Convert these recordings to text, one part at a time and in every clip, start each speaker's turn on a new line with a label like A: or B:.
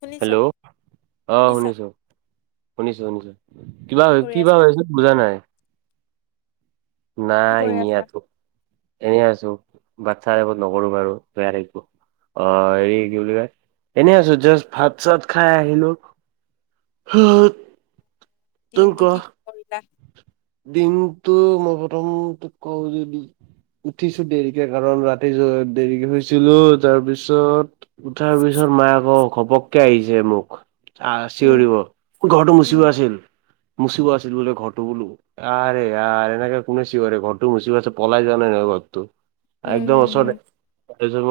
A: শুনিছ
B: হেল্ল' অ',
A: শুনিছা
B: শুনিছোঁ
A: উম
B: শুনিছোঁ শুনিছোঁ কিবা
A: কৰি
B: কি বা
A: আছা
B: হৈছিল বুজা নাই।
A: কি
B: নাই
A: কৰি
B: এনে
A: আছা
B: ইয়াতো এনে আছোঁ এই আছোঁ বাচ্ছা ত নকৰো বাৰু বেয়া থাকিবো। অ', হেৰি কি বুলি কয় এনে আছোঁ জাষ্ট ভাত চাত খাই আহিলোঁ। সা [unintelligible]
A: দিনটো কি কৰিলা?
B: দিনটো মই প্ৰথম উদযাপন [unintelligible] উঠিছো দেৰিকে কাৰণ ৰাতি দেৰিকে শুইছিলোঁ তাৰপিছত উঠাৰ পিছত মায়ে আকৌ ঘপককে আহিছে মোক আহ'
A: উম
B: চিঞৰিবোন ঘৰটো
A: উম
B: মুচিব আছিল মুচিব আছিল বোলে ঘৰটো। বোলো, আৰে ইয়াৰ এনেকে কোনে চিঞৰে ঘৰটো মুচিব আছে পলাই যোৱাৰ নাই ন ঘৰতটো।
A: উম
B: একদম
A: হম
B: ওচৰতে ওনাই ব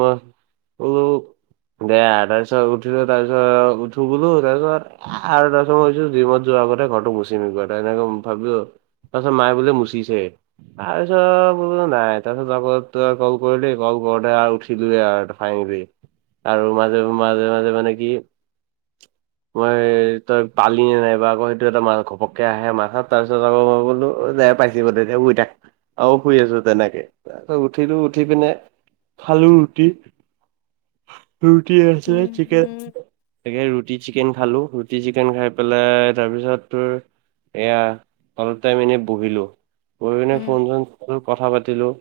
B: [unintelligible] দে, তাৰ পিছত উঠিলোঁ তাৰপিছত উঠো বলো তাৰপিছত আৰু তাৰ পিছত মই জিম মত যোৱাৰ আগতে ঘৰটো মচি মি এ এনেক ভাবিলোঁ, তাৰপিছত মায়ে বোলে মুচিছে। তাৰ পিছত বো নাই তাৰপিছত আগ তই ক'ল কৰিলি ক'ল কৰতে আৰু উঠিলোঁ আৰু। ভাঙিব আৰু মাজে মাজে, মাজে মানে কি মই, তই পালি নাইবা আকৌ' সেইটো এটা মা ঘপককে আহে মাথাত হয়। তাৰ পিছত আকৌ ক'লো যে পাইছে তেতিয়া শুই থাক। আৰু শুই আছোঁ তেনেকে তাৰপাছত উঠিলোঁ উঠি পিনে খালো ৰুটি।
A: [inaudible]
B: ৰুটি আছিলে
A: হম
B: চিকেন।
A: হম
B: তাকে, ৰুটি চিকেন খালোঁ। ৰুটি চিকেন খাই পেলাই তাৰপিছত তোৰ এয়া অলপ টাইম এনেই বহিলো। বহি পিনে
A: উম
B: ফোন চোন কথা পাতিলোঁ।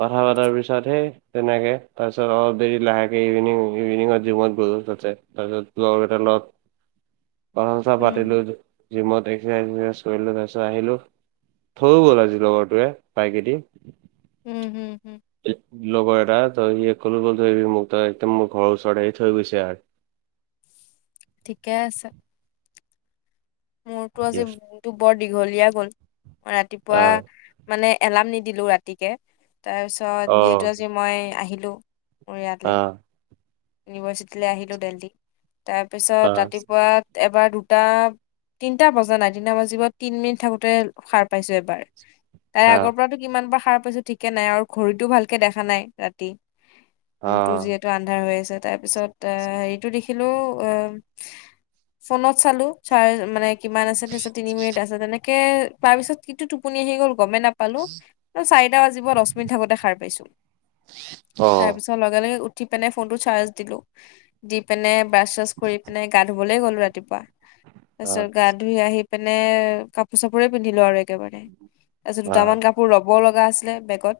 B: কথা পতাৰ পিছতহে তেনেকে তাৰপিছত অলপ দেৰি লাহেকে ইভিনিং ইভিনিঙত জিমত গলোঁ তাতে। তাৰপিছত লগৰ কেইটাৰ লগত
A: [inaudible]
B: কথা চথা
A: উম
B: পাতিলো জিমত এক্সাৰচাইজ [unintelligible] কৰিলো তাত। চ আহিলো থো গ'ল আজি লগৰটোৱে বাইকেদি।
A: উম হম হুম।
B: লগৰ এটা তই সি কলৈ গ'ল থৈ আহিবি মোক তই একদম মোৰ ঘৰৰ ওচৰৰত আহি থৈ গৈছে আৰ।
A: ঠিকে আছে। মোৰতো আজি
B: য়েছ
A: [unintelligible] বৰ দীঘলীয়া গ'ল ৰাতিপুৱা
B: অ
A: মানে এলাৰ্ম নিদিলো ৰাতিকে তাৰ পিছত
B: অ
A: যিহেতু আজি মই আহিলো।
B: অ
A: ইয়ালে ইউনিভাৰ্চিটি আহিলোঁ দেলডি।
B: অ
A: তাৰপিছত ৰাতিপুৱাত এবাৰ দুটা তিনিটা বজা নাই তিনিটা বাজিব তিনি মিনিট থাকোঁতে সাৰ পাইছো এবাৰ। তাই
B: অ
A: আগৰ পৰাতো কিমান বাৰ সাৰ পাইছো ঠিকে নাই আৰু ঘড়ীটো ভালকে দেখা নাই ৰাতি।
B: অ
A: ৰুমটো যিহেতু আন্ধাৰ হৈ আছে তাৰ পিছত আই হেৰিটো দেখিলো আহম ফোনত চালো চাৰ- মানে কিমান আছে তিনি মিনিট আছে তেনেকে তাৰ পিছত কিটো টোপনি আহি গ'ল গমে নাপ- পালোঁ। চাৰিটা বাজিব দশ মিনিট থাকোঁতে সাৰ পাইছো।
B: অ
A: তাৰপিছ- লগে লগে উঠি পিনে ফোন টো চাৰ্জ দিলোঁ। দি পিনে ব্ৰাছ চাছ কৰি পিনে গা ধুবলৈ গ'লো ৰাতিপুৱা। তাছত গা ধুই আহি পিনে কাপোৰ চাপোৰে পিন্ধিলোঁ আৰু একেবাৰে তাৰ পিছত
B: অ অ
A: দুটামান কাপ- পোৰ ল'ব লগা আছিলে বেগত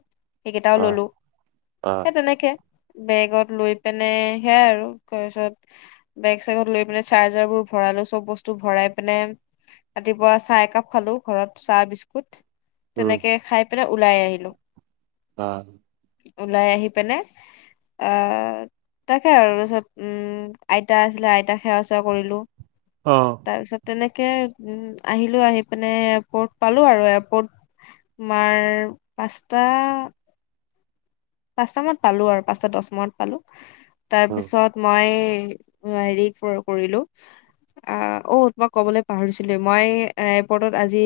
A: সেইকেইটাও
B: অ
A: ললোঁ
B: অ
A: সে তেনেকে। বেগত লৈ পিনে সেয়াই আৰু কেৰেছত বেগ চেগত লৈ পিনে চাৰ্জাৰ বোৰ ভৰালো চব বস্ত- তো ভৰাই পিনে ৰাতিপুৱা চাহ একাপ খালো ঘৰত চাহ বিস্কুট।
B: উম
A: তেনেকে খাই পেলাই ওলাই আহিলো।
B: অ।
A: ওলাই আহি পিনে অহ তাকে আৰু পিছত আইতা আছিলে আইতাক সেৱা চেৱা কৰিলো।
B: অ।
A: তাৰ পিছত তেনেকে উম আহিলো আহি পিনে এয়াৰপৰ্ট পালো আৰু এয়াৰপৰ্ট তোমাৰ পাঁচটা পাঁচটা মানত পালো আৰু পাঁচটা দছ মানত পালো।
B: উম
A: তাৰপিছত মই এ হেৰি পৰ কৰিলো আহ অ তোমাক মই ক'বলৈ পাহৰিছিলোৱে মই এয়াৰপৰ্টত আজি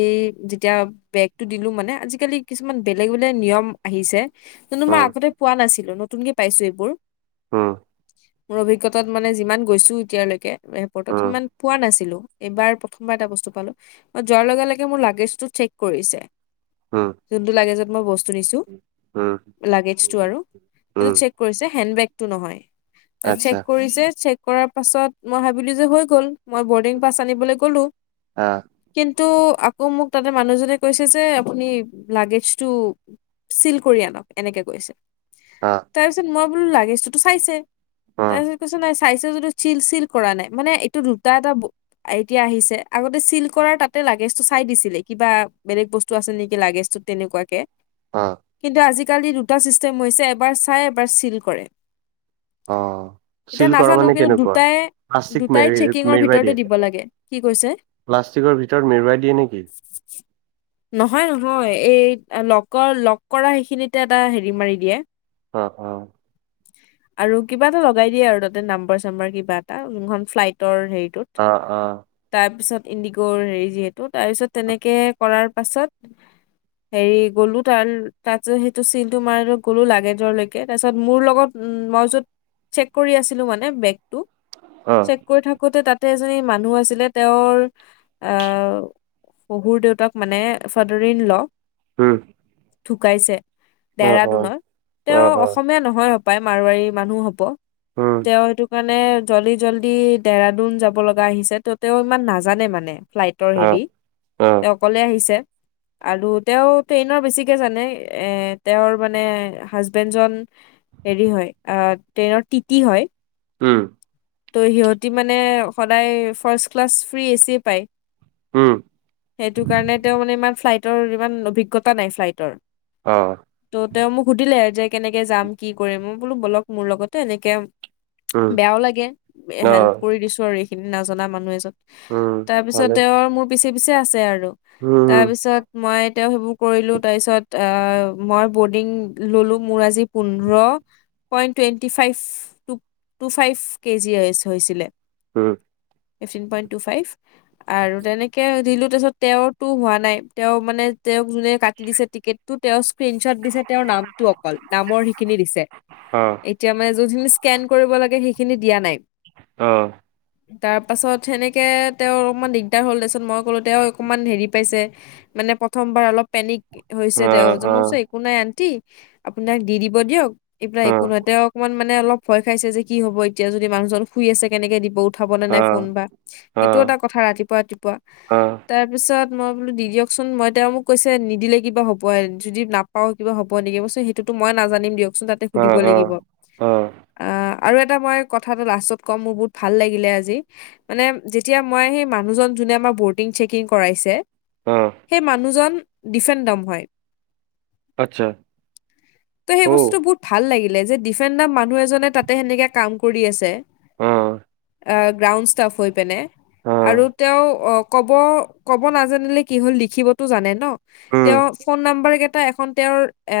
A: যেতিয়া বেগতটো দিলো মানে আজিকালি কিছুমান বেলেগ বেলেগ নিয়ম আহিছে কোনোবা
B: উম
A: পোৱা নাছিলো নতুনকে পাইছো এইবোৰ।
B: উহ।
A: মোৰ অভিজ্ঞতাত মানে যিমান গৈছো এতিয়ালৈকে এয়াৰপৰ্টত
B: উম
A: সিমান পোৱা নাছিলো এইবাৰ প্ৰথমবাৰ এটা বস্তু পালো। মই যোৱাৰ লগে লগে মোৰ লাগেজটো চেক কৰিছে।
B: উম
A: যোনটো লাগেজত মই বস্তু নিছো লাগেজ
B: উম
A: আৰু সেইটো
B: উম
A: চেক কৰিছে, হেণ্ডবেগটো নহয়।
B: আচ্ছা
A: চেক কৰিছে চেক কৰাৰ পাছত মই ভাবিলোঁ যে হৈ গ'ল। মই বৰ্ডিং পাছ আনিবলৈ গ'লো
B: অ।
A: কিন্তু আকৌ মোক তাতে মানুহজনে কৈছে যে আপুনি লাগেজ টো চিল কৰি আনক, এনেকে কৈছে।
B: আ।
A: তাৰপিছত মই বোলো লাগেজ টোতো চাইছে।
B: অ
A: তাৰপিছত কৈছে নাই চাইছ যিটো চিল চিল কৰা নাই, মানে এইটো দুটা এটা এতিয়া আহিছে। আগতে চিল কৰাৰ তাতে লাগেজটো চাই দিছিলে। কিবা বেলেগ বস্তু টো আছে নেকি লাগেজটো তেনেকুৱাকে।
B: অ।
A: কিন্তু আজিকালি দুটা ছিষ্টেম হৈছে। এবাৰ চাই এবাৰ চিল কৰে।
B: অ',
A: এতিয়া
B: চিল কৰা
A: নাজানো
B: মানে
A: কিন্তু
B: কেনেকুৱা?
A: দুটাই
B: প্লাষ্টিক
A: দুটাই
B: মেৰি
A: চেকিংৰ
B: মেৰুৱাই
A: ভিতৰতে
B: দিয়ে,
A: দিব লাগে। কি কৈছে?
B: প্লাষ্টিকৰ ভিতৰত মেৰুৱাই দিয়ে নেকি?
A: [inaudible] নহয় নহয়। এই লগৰ লগ কৰা সেইখিনিতে এটা হেৰি মাৰি দিয়ে।
B: অ, অ।
A: [inaudible] আৰু কিবা এটা লগাই দিয়ে আৰু তাতে নাম্বাৰ চাম্বাৰ কিবা এটা, যোনখন ফ্লাইটৰ হেৰিটোত।
B: অ, অ।
A: তাৰ পিছত ইণ্ডিগৰ হেৰি যিহেতু। তাৰ পিছত তেনেকে কৰাৰ পাছত হেৰি গ'লো। তাৰ তাত সেইটো চিনটো মাৰো কলো লাগেজৰ লৈকে। তাৰপিছত মোৰ লগত উম মই কৈছোঁ চেক কৰি আছিলো মানে বেগটো।
B: অ।
A: চেক কৰি থাকোতে তাতে এজনী মানুহ আছিলে। তেওঁৰ আহ শহুৰ দেউতাক মানে ফাদাৰ ইণ ল।
B: উম।
A: ঢুকাইছে
B: অ', অ',
A: ডেৰাডুনত। তেওঁ
B: অ', অ',
A: অসমীয়া নহয় হপায়, মাৰোৱাৰী মানুহ হব।
B: উম।
A: তেওঁ সেইটো কাৰণে জল্দি জল্দি ডেৰাডুন যাব লগা আহিছে। ত' তেওঁ ইমান নাজানে মানে। ফ্লাইটৰ
B: অ',
A: হেৰি।
B: অ',
A: তেওঁক অকলে আহিছে আৰু তেওঁ ট্ৰেইনৰ বেছিকে জানে। এ তেওঁৰ মানে হাজবেণ্ড জন হেৰি হয় আ ট্ৰেইনৰ টিতি হয়।
B: উম।
A: ত' সিহঁতি মানে সদায় ফাৰ্ষ্ট ক্লাছ ফ্ৰী এচি পায়।
B: উম।
A: সেইটো কাৰণে তেওঁ মানে ইমান ফ্লাইটৰ ইমান অভিজ্ঞতা নাই ফ্লাইটৰ।
B: অঁ।
A: ত' তেওঁ মোক সুধিলে যে, কেনেকে যাম কি কৰিম? মই বোলো বলক মোৰ লগতে। এনেকে
B: উম,
A: বেয়াও লাগে হেল্প
B: অ',
A: কৰি দিছো আৰু এইখিনি নাজানা মানুহ এজন।
B: উম,
A: তাৰপিছত তেওঁৰ মোৰ পিছে পিছে আছে আৰু।
B: উম, উম।
A: তাৰপিছত মই এতিয়া সেইবোৰ কৰিলোঁ। তাৰপিছত আ মই বৰ্ডিং ল'লোঁ। মোৰ আজি পোন্ধৰ point twenty five two five. K G S হৈছিলে
B: উম
A: ফিফটি পইণ্ট‌ তো ফাইভ আৰু তেনেকে দিলো তাৰপিছত তেওঁতো হোৱা নাই তেওঁ মানে তেওঁক যোনে কাটি দিছে টিকেট তো তেওঁ স্ক্ৰীনশ্বট দিলে তেওঁৰ নামটো অকল নামৰ সিখিনি দিছে
B: অ',
A: এতিয়া মানে যিখিনি স্কেন কৰিব লাগে সেই খিনি দিয়া নাই
B: অ
A: [unintelligible] তাৰ পাছত সেনেকে তেওঁ অকণমান দিগদাৰ হ'ল তাৰপিছত মই ক'লো তেওঁ অকণমান হেৰি পাইছে মানে প্ৰথমবাৰ অলপ পেনিক হৈছে
B: অ',
A: তেওঁ
B: অ',
A: কৈছে মই কৈছোঁ একো নাই আন্টি আপোনাক দি দিব দিয়ক এই বিলাক একো
B: অ',
A: নহয় তেওঁ অকমান মানে অলপ ভয় খাইছে যে কি হ'ব এতিয়া যদি মানুহজন শুই আছে কেনেকে দিব উঠাব নে
B: অ',
A: নাই ফোন
B: অ',
A: বা
B: অ',
A: এইটো এটা কথা ৰাতিপুৱা ৰাতিপুৱা
B: অ',
A: তাৰপিছত মই বোলো দি দিয়কচোন মই তেওঁ মোক কৈছে নিদিলে কিবা হ'ব আ যদি নাপ অ কিবা হব নেকি মই কৈছো ‌সেইটো মই নাজানিম দিয়কচোন তাত সুধিব
B: অ'।
A: লাগিব
B: অ',
A: আ আৰু এটা মই কথাটো লাষ্টত কম মোৰ বহুত ভাল লাগিলে আজি মানে যেতিয়া মই সেই মানুহজন যোনে আমাৰ বডিং চেকিং কৰাইছে
B: অ
A: সেই মানুহজন ডিচেনডম হয়
B: আচ্ছা,
A: ত সেই বস্তুটো
B: অ',
A: বহুত ভাল লাগিলে যে ডিফেনডম মানুহ এজনে তাতে সেনেকে কাম কৰি আছে
B: অ
A: অ গ্ৰাউণ্ড ষ্টাফ হৈ পিনে আৰু
B: অ',
A: তেওঁ কব ক'ব নাজানিলে কি হ'ল লিখিবতো জানে ন
B: উম,
A: তেওঁৰ ফোন নাম্বাৰ কেইটা এখন তেওঁৰ এ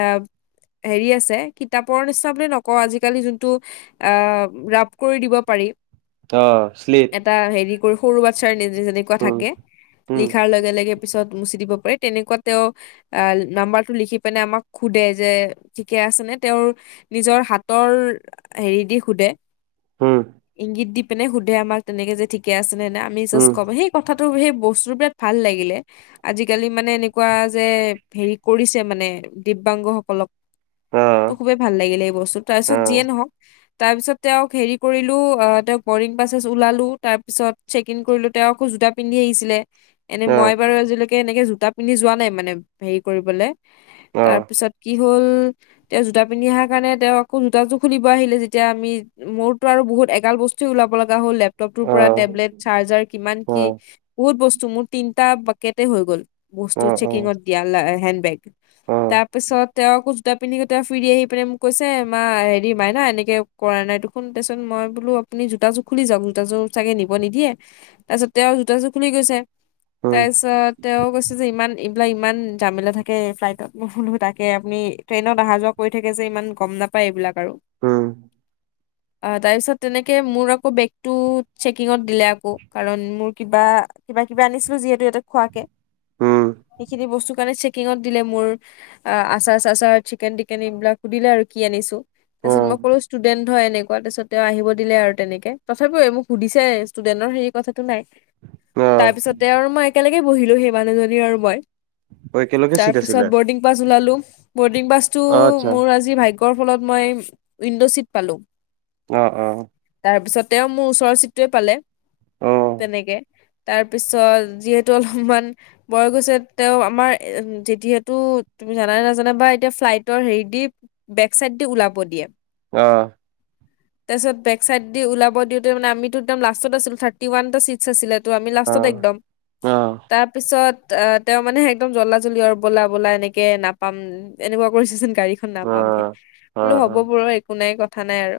A: হেৰি আছে কিতাপৰ নিচিনা বুলি নকওঁ আজিকালি যোনটো অ ৰাপ কৰি দিব পাৰি
B: অ শ্লিপ
A: এটা হেৰি কৰি সৰু বাচ্ছাই যেন যেনেকুৱা
B: উম,
A: থাকে
B: উম।
A: লিখাৰ লগে লগে পিছত মুচি দিব পাৰে তেনেকুৱা তেওঁ আহ নাম্বাৰটো লিখি পিনে আমাক সোধে যে ঠিকে আছে নে তেওঁৰ নিজৰ হাতৰ হেৰি দি সোধে
B: উম
A: ইংগিত দি পিনে সুধে আমাক তেনেকে যে ঠিকে আছে নে আমি জাষ্ট
B: উম,
A: ক'ম সেই কথাটো সেই বস্তু বিলাক ভাল লাগিলে আজিকালি মানে এনেকুৱা যে হেৰি কৰিছে মানে দিব্যাংগ সকলক ত
B: অ',
A: খুবেই ভাল লাগিলে এই বস্তু তাৰপিছত যিয়ে
B: অ',
A: নহক তাৰ পিছত তেওঁক হেৰি কৰিলো অ তেওঁক বৰিং পাছেছ ওলালো তাৰপিছত চেকইন কৰিলো তেওঁ আকৌ জোতা পিন্ধি আহিছিলে এনে
B: অ',
A: মই
B: অ',
A: বাৰু আজিলৈকে এনেকে জোতা পিন্ধি যোৱা নাই মানে হেৰি কৰিবলে
B: অ',
A: তাৰপিছত কি হ'ল তেওঁ জোতা পিন্ধি অহাৰ কাৰণে তেওঁ আকৌ জোতাটো খুলিব আহিলে যেতিয়া আমি মোৰতো আৰু বহুত এগাল বস্তু ওলাব লগা হ'ল লেপটপটোৰ পৰা
B: অ',
A: টেবলেট চাৰ্জাৰ কিমান কি বহুত বস্তু মোৰ তিনটা বাকেটে হৈ গ'ল বস্তু
B: অ', অ',
A: চেকিঙত জ্ঞান লা হেড বেগ
B: অ',
A: তাৰপিছত তেওঁক কৈছোঁ জোতা পিন্ধিগোটেই ফুৰি আহি পিনে মোক কৈছে মা হেৰি মাইনা এনেকে কৰা নাই ত শুন তাৰপিছত মই বোলো আপুনি জোতাযোৰ খুলি যাওক জোতাৰ চাগে নিব নিদিয়ে। তাৰপিছত তেওঁৰ জোতাযোৰ খুলি গৈছে,
B: উম,
A: তাৰপিছত তেওঁ কৈ যে ইমান এইবিলাক ইমান জামেলা থাকে ফ্লাইটত মই বোলো তাকে আপুনি ট্ৰেইনত আহা যোৱা কৰি থাকে যে ইমান গম নাপায় এইবিলাক আৰু।
B: উম।
A: আ তাৰপিছত তেনেকে মোৰ আকৌ বেগটো চেকিঙত দিলে আকৌ কাৰণ মোৰ কিবা কিবা কিবা আনিছিলো যিহেতু ইয়াতে খোৱাকে,
B: উম,
A: সেইখিনি বস্তু কাৰণে চে কিঙত দিলে মোৰ আচাৰ চাচাৰ চিকেন টিকেন এই বিলাক সুধিলে আৰু কি আনিছো তাৰ পিছত মই
B: অ',
A: কলোঁ ষ্টুডেন্ট হয় এনে কোৱাৰ পিছত তেওঁ আহিব দিলে আৰু তেনেকে, তথাপিও মোক সুধিছে ষ্টুডেন্টৰ হেৰি কথাটো নাই
B: অ', অ',
A: তাৰপিছতে তেওঁ আৰু মই একেলগে বহিলো সেই মানুহজনী আৰু মই
B: একেলগে চিট আছিলে?
A: তাৰপিছত বৰ্ডিং পাছ ওলালো বৰ্ডিং পাছটো
B: অ', আচ্ছা,
A: মোৰ আজি ভা গ্যৰ ফলত মই উইণ্ডো চিট পালো।
B: অঁ হঁ।
A: তাৰপিছত তেওঁ মোৰ ওচৰৰ চিটটোয়ে পালে
B: অ', অ',
A: তেনেকে। তাৰপিছত যিহেতু অলপমান বয় বস্তু তেওঁ আমাৰ যেতিহেতু তুমি জানে নাজানা বা এতিয়া ফ্লাইটৰ হেৰি দি বেক চাইড দি ওলাব দিয়ে।
B: আঁহ।
A: তাৰপিছত বেক চাইড দি ওলাব দিওঁতে আমিটো একম লাষ্টত আছিলো থা ৰ্টি ওৱানটা চিট আছিলে ত' আমি
B: অ',
A: লাষ্টত একদম।
B: অ', অ',
A: তাৰপিছত অ তেওঁ মানে একদম জল্দা জল্দি আৰু ব'লা ব'লা এনেকে নাপাম এনেকুৱা কৰিছে যেন গাড়ীখন নাপামহে, বোলো
B: অ',
A: হ'ব বাৰু একো নাই কথা নাই আৰু।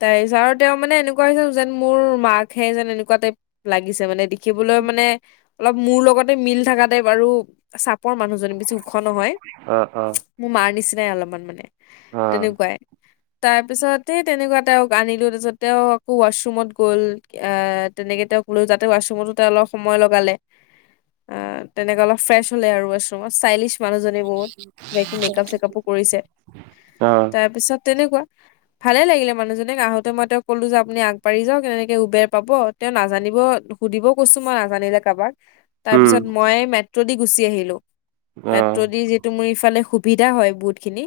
A: তাৰপিছত আৰু তেওঁ মানে এনেকুৱা হৈছে যেন মোৰ মাকহে যেন এনেকুৱা টাইপ লাগিছে মানে দেখিবলৈ মানে অলপ মোৰ লগতে মিল থাকা টাইপ আৰু চাপৰ মানুহজনী বেছি ও খ নহয়
B: অ', অ',
A: মোৰ মাৰ নিচিনাই অলপমান মানে তেনেকুৱাই। তাৰপিছত হে তেনেকুৱাত তেওঁক আনিলো তাৰপিছত তেওঁ আকৌ ৱাছৰুমত গ'ল। আহ তেনেকে তেওঁক লৈ তাতে ৱাছৰুমতো অলপ সময় লগালে। আ, তেনেকে অলপ ফ্ৰেছ হলে আৰু ৱাছৰুমত ষ্টাইলিছ মানুহজনী‌ বহুত বাকী মেকআপ চেকাপও কৰিছে, তাৰপিছত তেনেকুৱা। ভালেই লাগিলে মানুহজনীক আহোতে মই তেওঁক ক'লোঁ যে আপুনি আগবাঢ়ি যাওক কেনেকৈ উবেৰ পাব তেওঁ নাজানিব সুধিবও কৈছো মই নাজানিলে কাৰোবাক। তাৰ
B: উম,
A: পিছত মই মেট্ৰ' দি গুচি আহিলো
B: অ',
A: মেট্ৰ' দি ত' মোৰ ইফালে সুবিধা হয় বহুত খিনি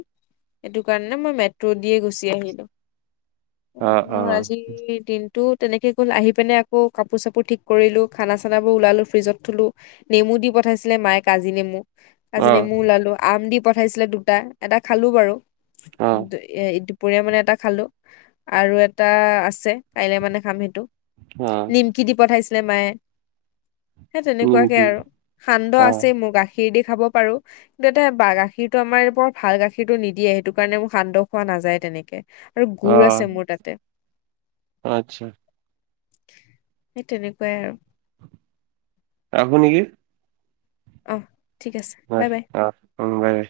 A: সেইটো কাৰণে মই মেট্ৰ' দিয়ে গুচি আহিলোঁ। অ মোৰ আজি দিনটোত তেনেকে গ'ল আহি পিনে আকৌ কাপোৰ চাপোৰ ঠিক কৰিলো খানা চানাবোৰ ওলালো ফ্ৰিজত থলো। নেমু দি পঠাইছিলে মায়ে কাজি নেমু। কাজি
B: অ',
A: নেমু ওলালো আম দি পঠাইছিলে দুটা, এটা খালো বাৰু।
B: অ',
A: এ দুপৰীয়া মানে এটা খালোঁ আৰু এটা আছে কাইলৈ মানে খাম সেইটো।
B: অ
A: নিম কি দি পঠাইছিলে মায়ে সেই তেনেকুৱাকে
B: নিমকি
A: আৰু সান্দহ
B: অ',
A: আছেই মোৰ গা খীৰ দি খাব পাৰোঁ। ইয়াতে গাখীৰটো আমাৰ‌ ইয়াত বৰ ভাল গাখীৰটো নিদিয়ে সেইটো কাৰণে মোৰ সান্দহ খোৱা নাযায় তেনেকে। আৰু গুড়
B: অ',
A: আছে মোৰ তাতে।
B: আচ্ছা,
A: সেই তেনেকুৱাই আৰু
B: ৰাখো নেকি?
A: অ', ঠিক আছে, বাই
B: অ',
A: বাই।
B: অ', উম, বাই বাই।